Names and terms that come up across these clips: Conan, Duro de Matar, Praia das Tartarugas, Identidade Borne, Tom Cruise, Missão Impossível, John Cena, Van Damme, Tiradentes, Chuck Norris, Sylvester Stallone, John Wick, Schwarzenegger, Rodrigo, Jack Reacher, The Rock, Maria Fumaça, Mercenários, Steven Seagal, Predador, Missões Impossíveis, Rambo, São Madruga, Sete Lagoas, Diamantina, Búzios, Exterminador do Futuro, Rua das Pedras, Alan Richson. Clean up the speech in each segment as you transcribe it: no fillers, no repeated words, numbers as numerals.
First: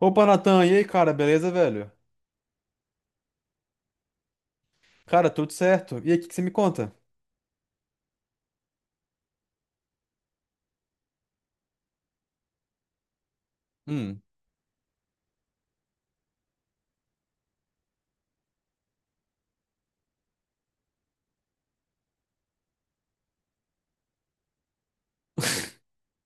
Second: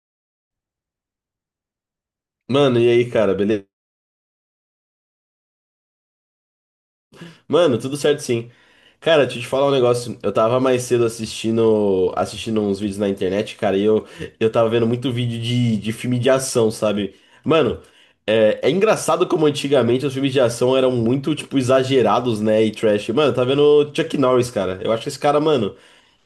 Opa, Natan, e aí, cara, beleza, velho? Mano, e aí, cara, beleza? Cara, tudo certo. E aí, o que que você me conta? Mano, tudo certo sim. Cara, deixa eu te falar um negócio. Eu tava mais cedo assistindo uns vídeos na internet, cara, e eu, Hum. eu tava vendo muito vídeo de filme de ação, sabe? Mano, é engraçado como antigamente os filmes de ação eram muito, tipo, exagerados, né? E trash. Mano, eu tava vendo Chuck Norris, cara. Eu acho esse cara, mano.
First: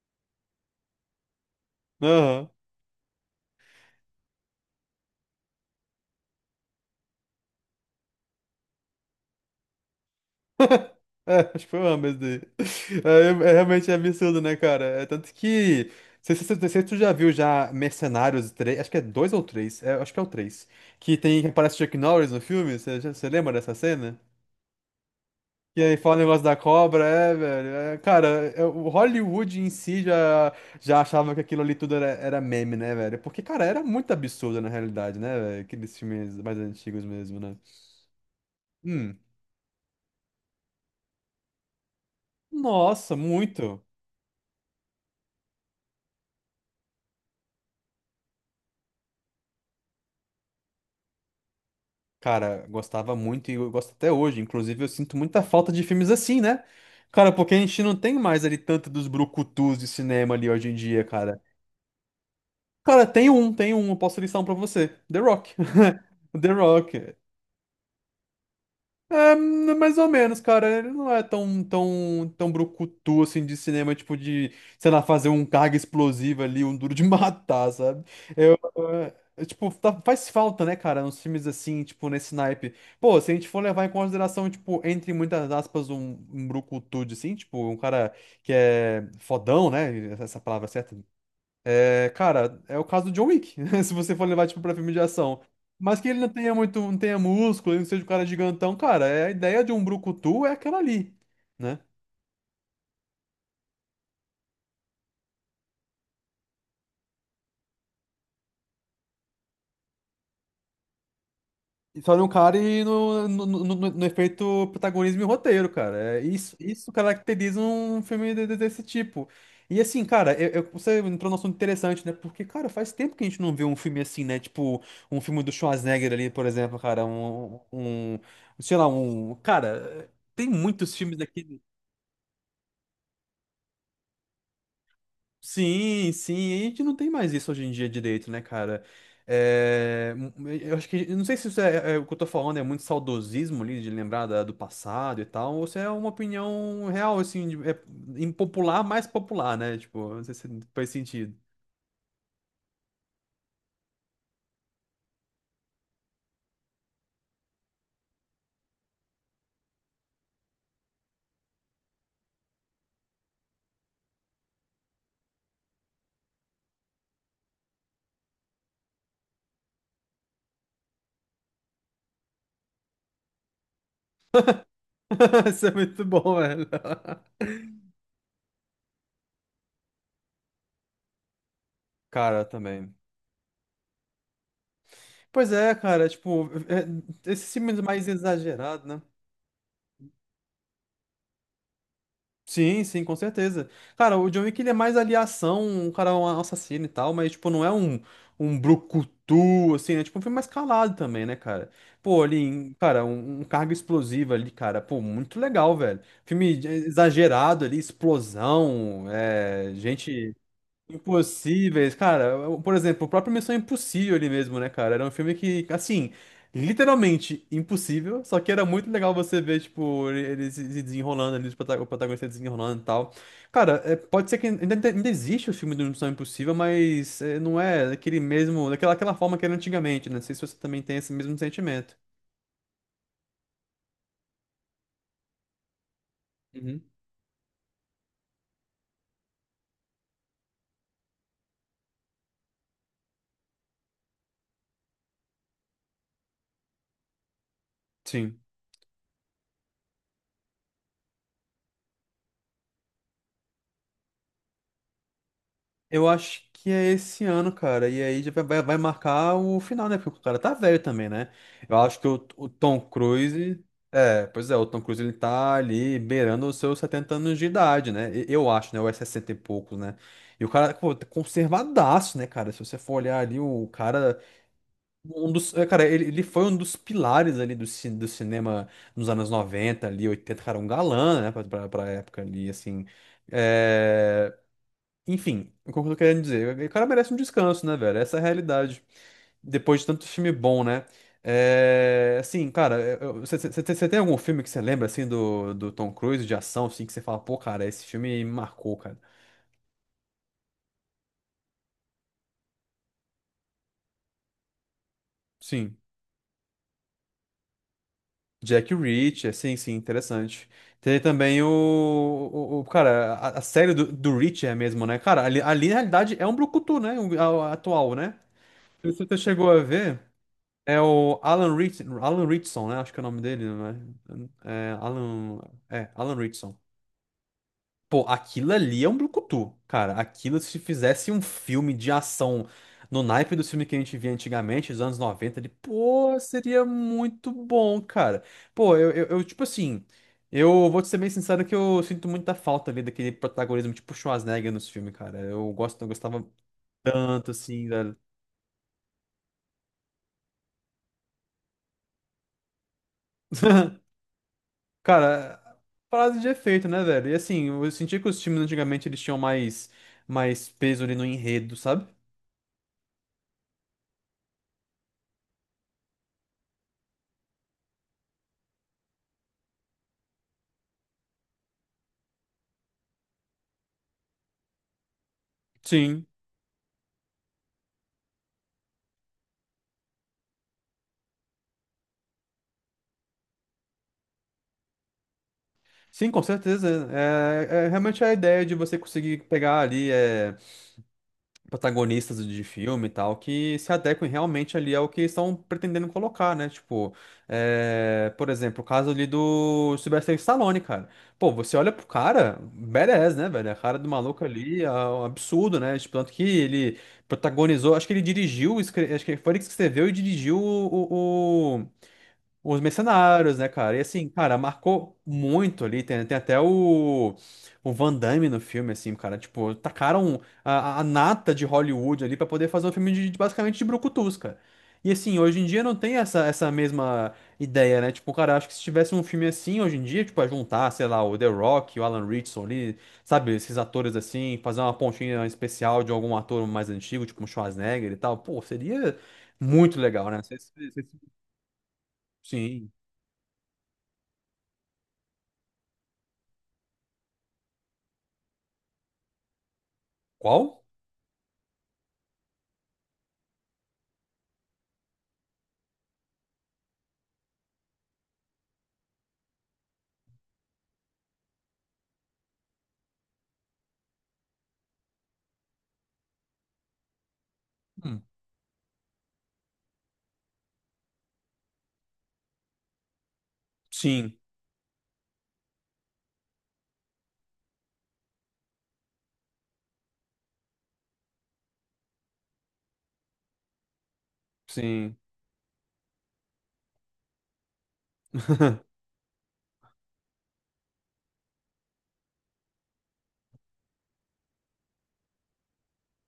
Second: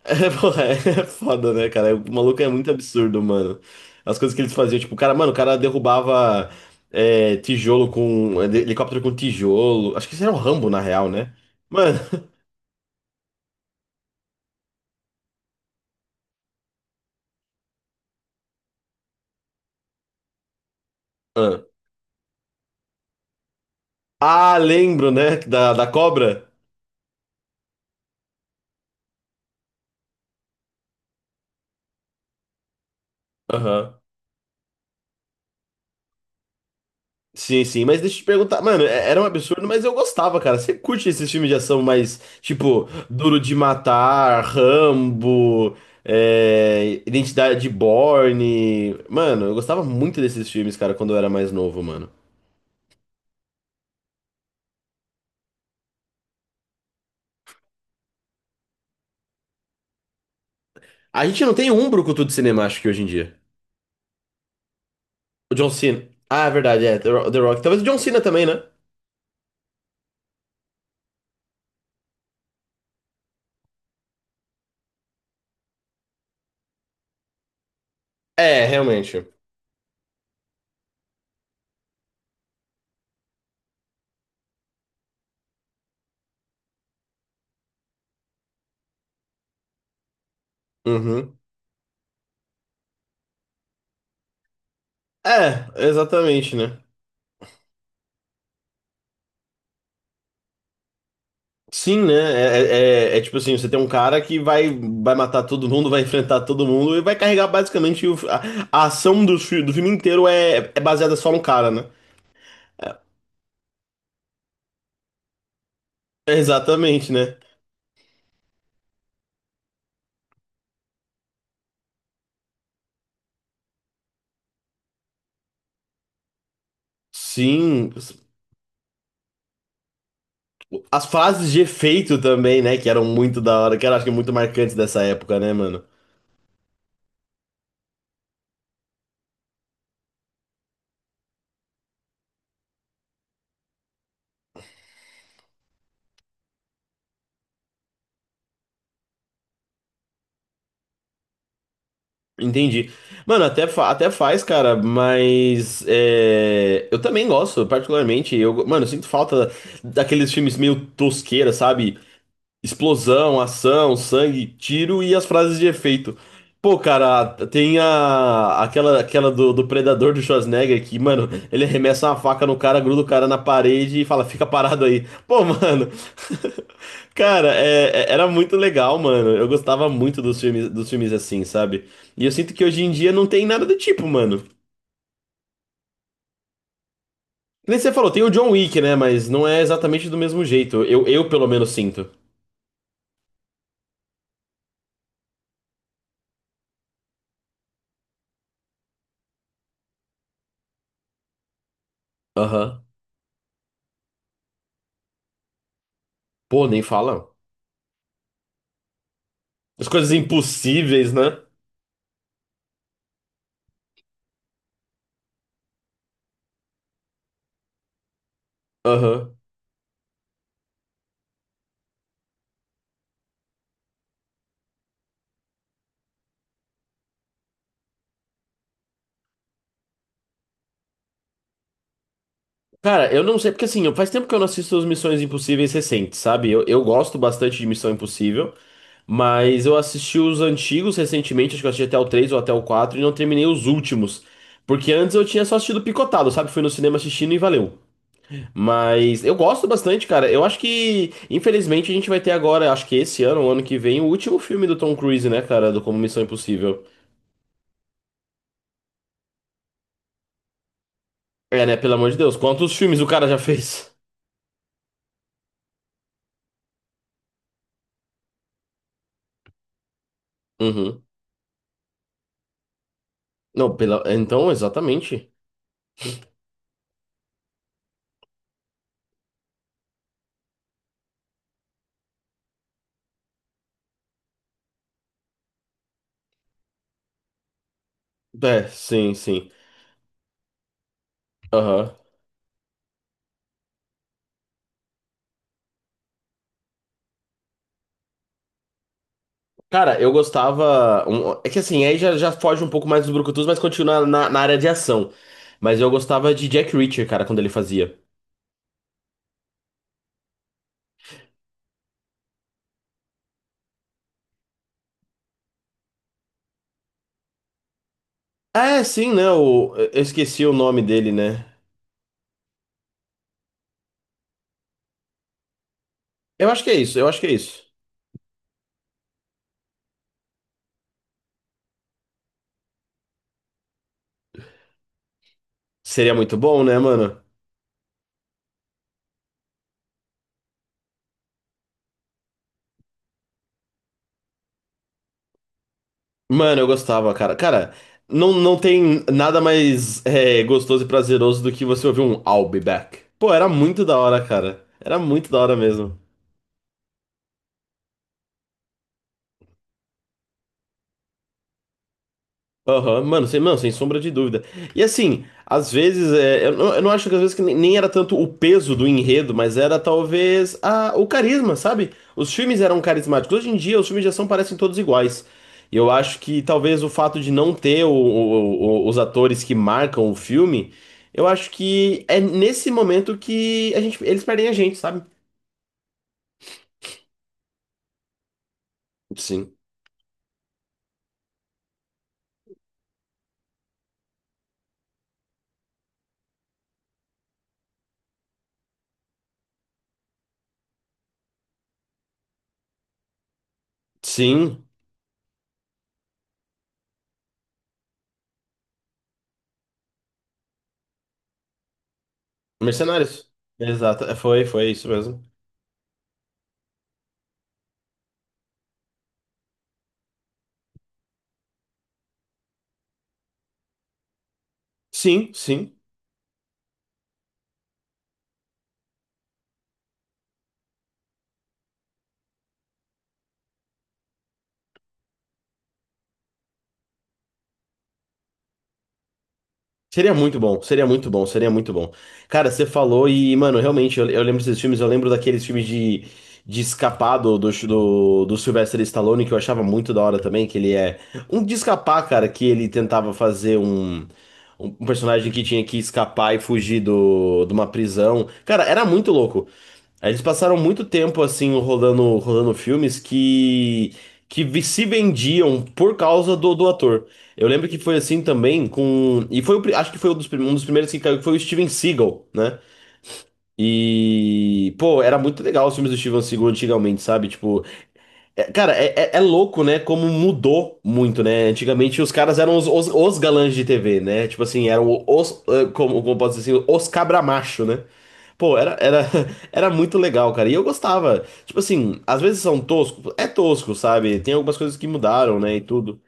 É, porra, é foda, né, cara? O maluco Aham. é muito absurdo, mano. As coisas que eles faziam, tipo, o cara, mano, o cara derrubava tijolo com. Helicóptero com tijolo. Acho que isso era um Rambo, na real, né? É, acho que foi uma Mano. mesmo daí. É realmente é absurdo, né, cara? É tanto que. Não sei se tu já viu já Mercenários 3? Acho que é dois ou três, é, acho que é o três. Que tem que aparece o Chuck Norris no filme, você, você lembra dessa cena? Ah, lembro, né? Da, E da aí, fala o negócio cobra? da cobra, é, velho. É, cara, é, o Hollywood em si já achava que aquilo ali tudo era meme, né, velho? Porque, cara, era Aham. muito absurdo na realidade, né, velho? Aqueles filmes mais antigos mesmo, né? Sim, sim, mas deixa eu te perguntar, mano, Hum. era um absurdo, mas eu gostava, cara. Você curte esses filmes de ação mais, tipo, Nossa, Duro de muito. Matar, Rambo, é, Identidade Borne. Mano, eu gostava muito desses filmes, cara, quando eu era mais novo, mano. Cara, gostava muito e eu gosto até hoje. Inclusive, eu sinto muita falta de filmes assim, né? Cara, porque a gente não tem mais ali tanto dos brucutus de cinema ali hoje em dia, A cara. gente não tem um brucutu de cinema, acho que hoje Cara, em tem dia. um, tem um, eu posso listar um pra você. The Rock. O John Cena. Ah, é The verdade, é, Rock. The Rock. Talvez o John Cena também, né? É, mais ou menos, cara. Ele não é tão, tão, tão brucutu assim de cinema, tipo de, sei lá, fazer um carga explosiva ali, um duro de matar, sabe? Eu, É, eh, realmente. eu, tipo, faz falta, né, cara, nos filmes assim, tipo, nesse naipe. Pô, se a gente for levar em consideração, tipo, entre muitas aspas, um brucutu, de, assim, tipo, um cara que é fodão, né? Essa palavra é certa, Uhum. é, cara, é o caso do John Wick, se você for levar, tipo, pra filme de ação. É, Mas que ele não tenha exatamente, muito, né? não tenha músculo, ele não seja um cara gigantão, cara, é, a ideia de um brucutu é aquela ali, né? Sim, né? É, é, é tipo assim, você tem um cara que vai, vai matar todo mundo, vai enfrentar todo mundo e vai carregar basicamente a ação do, do filme inteiro é, é baseada só no cara, né? E só no cara e no efeito protagonismo e roteiro, cara. É, É isso exatamente, né? caracteriza um filme desse tipo. E assim, cara, você entrou num assunto interessante, né? Porque, cara, faz tempo que a gente não vê um filme assim, né? Tipo, um filme do Schwarzenegger ali, por exemplo, cara, Sim. Sei lá, um, cara, tem muitos As filmes frases daqui. de efeito também, né? Que eram muito da hora, que eram acho que é muito marcantes dessa época, né, mano? Sim, sim, e a gente não tem mais isso hoje em dia direito, né, cara? É, eu acho que, eu não sei se isso é, é o que eu tô falando, é muito saudosismo ali, de lembrar do passado e tal, ou se é uma opinião real, assim, é impopular, mais popular, né? Tipo, não sei se faz sentido. Entendi. Mano, até, até faz, cara, mas é, eu também gosto, particularmente. Eu, mano, eu sinto falta daqueles filmes meio tosqueira, sabe? Explosão, ação, sangue, tiro e as frases de efeito. Pô, cara, tem a, aquela, aquela do Predador do Schwarzenegger que, mano, ele arremessa uma faca no cara, gruda o cara na parede e fala, fica parado aí. Pô, Isso é mano, muito bom, velho. cara, era muito legal, mano. Eu gostava muito dos filmes assim, sabe? E eu Cara, sinto que hoje em também. dia não tem nada do tipo, mano. Pois é, cara, tipo, esses Que nem filmes você mais falou, tem o John Wick, exagerados, né? né? Mas não é exatamente do mesmo jeito. Eu pelo menos sinto. Sim, sim, com certeza. Cara, o John Wick ele é mais ali ação, um cara é um assassino e tal, mas tipo, não é um brucutu, assim, né? Tipo, um filme mais calado também, né, cara? Pô, ali, Aham. cara, um carga explosiva ali, cara, pô, muito legal, velho. Filme Pô, nem fala. exagerado ali, explosão, é, As coisas gente. impossíveis, né? Impossíveis, cara. Por exemplo, o próprio Missão Impossível ali mesmo, né, cara? Era um filme que, assim, literalmente impossível, só que era muito legal Aham. você ver, tipo, ele se desenrolando ali, os o protagonista desenrolando e tal. Cara, é, pode ser que ainda existe o filme do Missão Impossível, mas é, não é daquele mesmo, daquela aquela forma que era antigamente, né? Não sei se você também tem esse mesmo sentimento. Cara, eu não sei, porque assim, faz tempo que eu não assisto as Missões Impossíveis recentes, sabe? Uhum. Eu gosto bastante de Missão Impossível, mas eu assisti os antigos recentemente, acho que eu assisti até o 3 ou até o 4 e não terminei os últimos. Porque antes eu tinha só assistido picotado, sabe? Fui no cinema assistindo e valeu. Sim. Mas eu gosto bastante, cara. Eu acho que, infelizmente, a gente vai ter agora, acho que esse ano, ou ano que vem, o último filme do Tom Cruise, né, cara? Do Como Eu Missão acho que Impossível. é esse ano, cara. E aí já vai marcar o final, né? Porque o cara tá velho também, né? É, né? Eu Pelo acho que amor o, de Deus, o quantos Tom filmes o cara já Cruise. fez? É, pois é, o Tom Cruise ele tá ali beirando os seus 70 anos de idade, né? Eu acho, né? Ou é 60 e poucos, né? E o cara, pô, Uhum. tá conservadaço, né, cara? Se você for olhar ali, o Não, pela... cara. Então, exatamente. Um dos, é, cara, ele foi um dos pilares ali do cinema nos anos 90 ali, 80 cara, um galã, né? Pra época ali, assim. É. Enfim, o que eu tô querendo dizer? O cara merece um descanso, né, velho? Essa é a É, realidade. sim, sim. Depois de tanto filme bom, né? Aham. É, assim, cara, você tem algum filme que você lembra, assim, do Tom Cruise, de ação, assim, que você fala, pô, cara, esse filme me marcou, cara. Cara, eu gostava. É que assim, aí já, já foge um pouco mais dos brucutus, mas continua na, na área de ação. Sim. Mas eu gostava de Jack Reacher, cara, quando ele fazia. Jack Reacher, sim, sim, interessante. Tem também cara, a série do Reacher mesmo, né? Cara, ali na realidade é um brucutu, né? A atual, né? Ah, é, sim, Você né? chegou a ver? Eu esqueci o É nome dele, o né? Alan Richson, né? Acho que é o nome dele, né? É Alan, Alan Eu Richson. acho que é isso, eu acho que é isso. Pô, aquilo ali é um brucutu, cara. Aquilo, se fizesse um filme de ação no naipe do filme que a gente via antigamente, dos anos 90, ele, Seria pô, muito bom, seria né, mano? muito bom, cara. Pô, tipo assim, eu vou te ser bem sincero que eu sinto muita falta ali daquele protagonismo tipo Schwarzenegger nos filmes, cara. Eu gostava Mano, eu gostava, tanto, cara. assim, Cara, velho. não, não tem nada mais é, gostoso e prazeroso do que você ouvir um I'll be back. Pô, era muito da hora, cara. Era muito Cara, da hora mesmo. frase de efeito, né, velho? E assim, eu senti que os times antigamente eles tinham mais peso ali no enredo, sabe? Aham, mano, sem sombra de dúvida. E assim, às vezes, é, eu não acho que às vezes que nem, nem era tanto o peso do enredo, mas era talvez a, o carisma, sabe? Os filmes eram carismáticos. Hoje em dia, os filmes de ação parecem todos iguais. E eu Sim. acho que talvez o fato de não ter os atores que marcam o filme, eu acho que é nesse momento que a gente, eles perdem a gente, sabe? Sim, com certeza. É realmente é a ideia de você conseguir Sim. pegar ali. É, protagonistas de filme e tal, que se adequem realmente ali ao que estão pretendendo colocar, né? Tipo, é, por exemplo, o caso ali do Sylvester Stallone, cara. Pô, você olha pro cara, badass, né, velho? A cara do maluco ali Sim. é um absurdo, né? Tipo, tanto que ele protagonizou, acho que ele dirigiu, acho que foi ele que escreveu e dirigiu os Mercenários. mercenários, né, cara? E Exato. assim, É, cara, foi, foi isso marcou mesmo. muito ali. Tem até o Van Damme no filme, assim, cara. Tipo, tacaram a nata de Hollywood ali pra poder fazer um filme basicamente de brucutus, cara. E assim, Sim, hoje em dia não sim. tem essa mesma ideia, né? Tipo, cara, acho que se tivesse um filme assim hoje em dia, tipo, a juntar, sei lá, o The Rock, o Alan Richson ali, sabe? Esses atores assim, fazer uma pontinha especial de algum ator mais antigo, tipo um Schwarzenegger e tal. Pô, seria muito legal, Seria né? Não sei muito se- bom, se- seria se- muito bom, seria muito bom. Cara, você Sim. falou e, mano, realmente, eu lembro desses filmes, eu lembro daqueles filmes de escapar do Sylvester Stallone, que eu achava muito da hora também, que Qual? ele é um de escapar, cara, que ele tentava fazer um, um personagem que tinha que escapar e fugir do, de uma prisão. Cara, era muito louco. Aí eles passaram muito tempo, assim, rolando filmes que se vendiam por causa do, do ator. Eu lembro que foi Hum. assim também com. E foi acho que foi um dos, um dos primeiros que caiu, que foi o Steven Seagal, né? Sim, E, pô, era muito legal os filmes do Steven Seagal antigamente, sabe? Tipo, cara, é, é louco, né? Como mudou muito, né? Antigamente os caras eram os galãs de TV, né? Tipo assim, sim. eram os, como, como posso dizer assim, os cabra macho, né? Pô, era, era, era muito legal, cara. E eu gostava. Tipo assim, às vezes são toscos, é tosco, sabe? Tem algumas coisas que mudaram, né? E tudo.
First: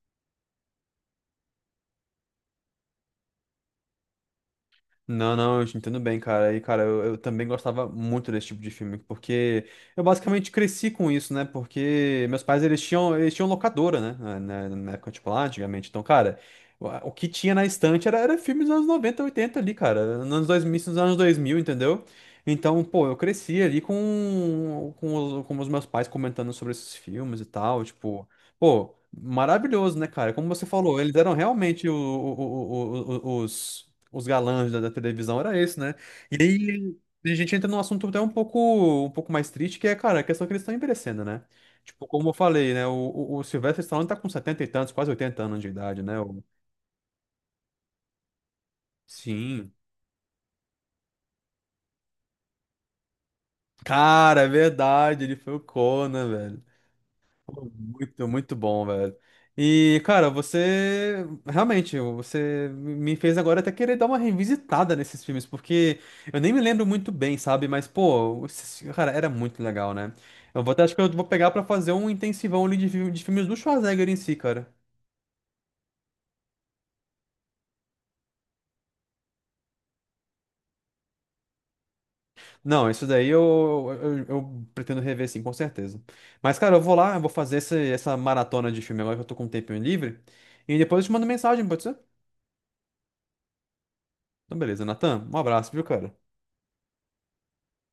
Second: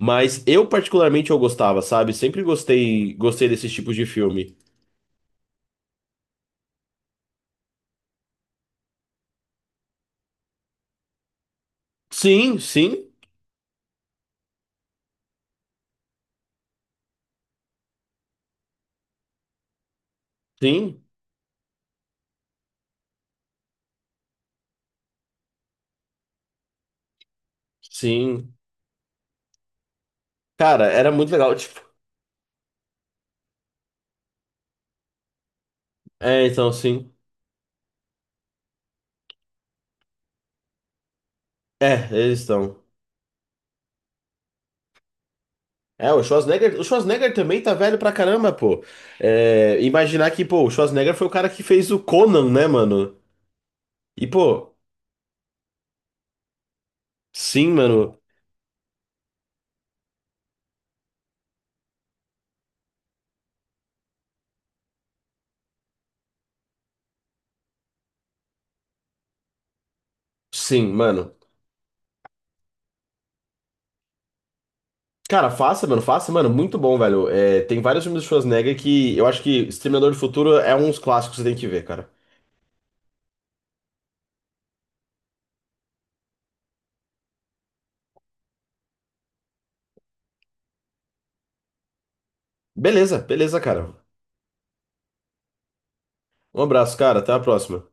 Mas eu particularmente eu gostava, sabe? Sempre gostei, gostei desses tipos de filme. Não, não, eu te entendo bem, cara. E, cara, eu também gostava muito desse tipo de filme, porque eu basicamente cresci com isso, né? Porque meus Sim, pais, eles sim, tinham, eles tinham locadora, né? Na época, tipo, lá antigamente. Então, cara, o que tinha na estante era filmes dos anos 90, 80 ali, cara. Nos anos 2000, nos sim, anos 2000, entendeu? Então, pô, eu cresci ali com os meus pais comentando sobre esses filmes e tal, tipo. sim. Pô, maravilhoso, né, cara? Como você Cara, falou, era eles muito eram legal, tipo. realmente os galãs da televisão era esse, né? E É, então aí sim. a gente entra num assunto até um pouco mais triste, que é, cara, a questão que eles estão envelhecendo, né? Tipo, É, como eu eles falei, estão. né? O Sylvester Stallone tá com 70 e tantos, quase 80 anos de idade, É, né? O Schwarzenegger também tá velho pra caramba, pô. Sim. É, imaginar que, pô, o Schwarzenegger foi o cara que fez o Conan, né, mano? E, Cara, é pô, verdade, ele foi o Conan. sim, mano. Muito, muito bom, velho. E, cara, você realmente, você me fez agora até querer dar uma revisitada nesses filmes, porque eu nem me lembro muito bem, sabe? Mas, pô, cara, era muito legal, né? Eu vou até, Sim, acho que eu vou mano. pegar pra fazer um intensivão ali de filmes do Schwarzenegger em si, cara. Cara, faça, mano, muito bom, velho. É, tem vários filmes do Schwarzenegger que eu acho que Exterminador do Futuro é um dos clássicos que você tem que ver, cara. Não, isso daí eu pretendo rever, sim, com certeza. Mas, cara, eu vou lá, eu vou fazer essa maratona de filme agora que eu tô com um tempinho livre. E depois eu te mando mensagem, pode ser? Beleza, beleza, cara. Então, beleza, Natan, um abraço, viu, cara? Um abraço, cara. Até a próxima.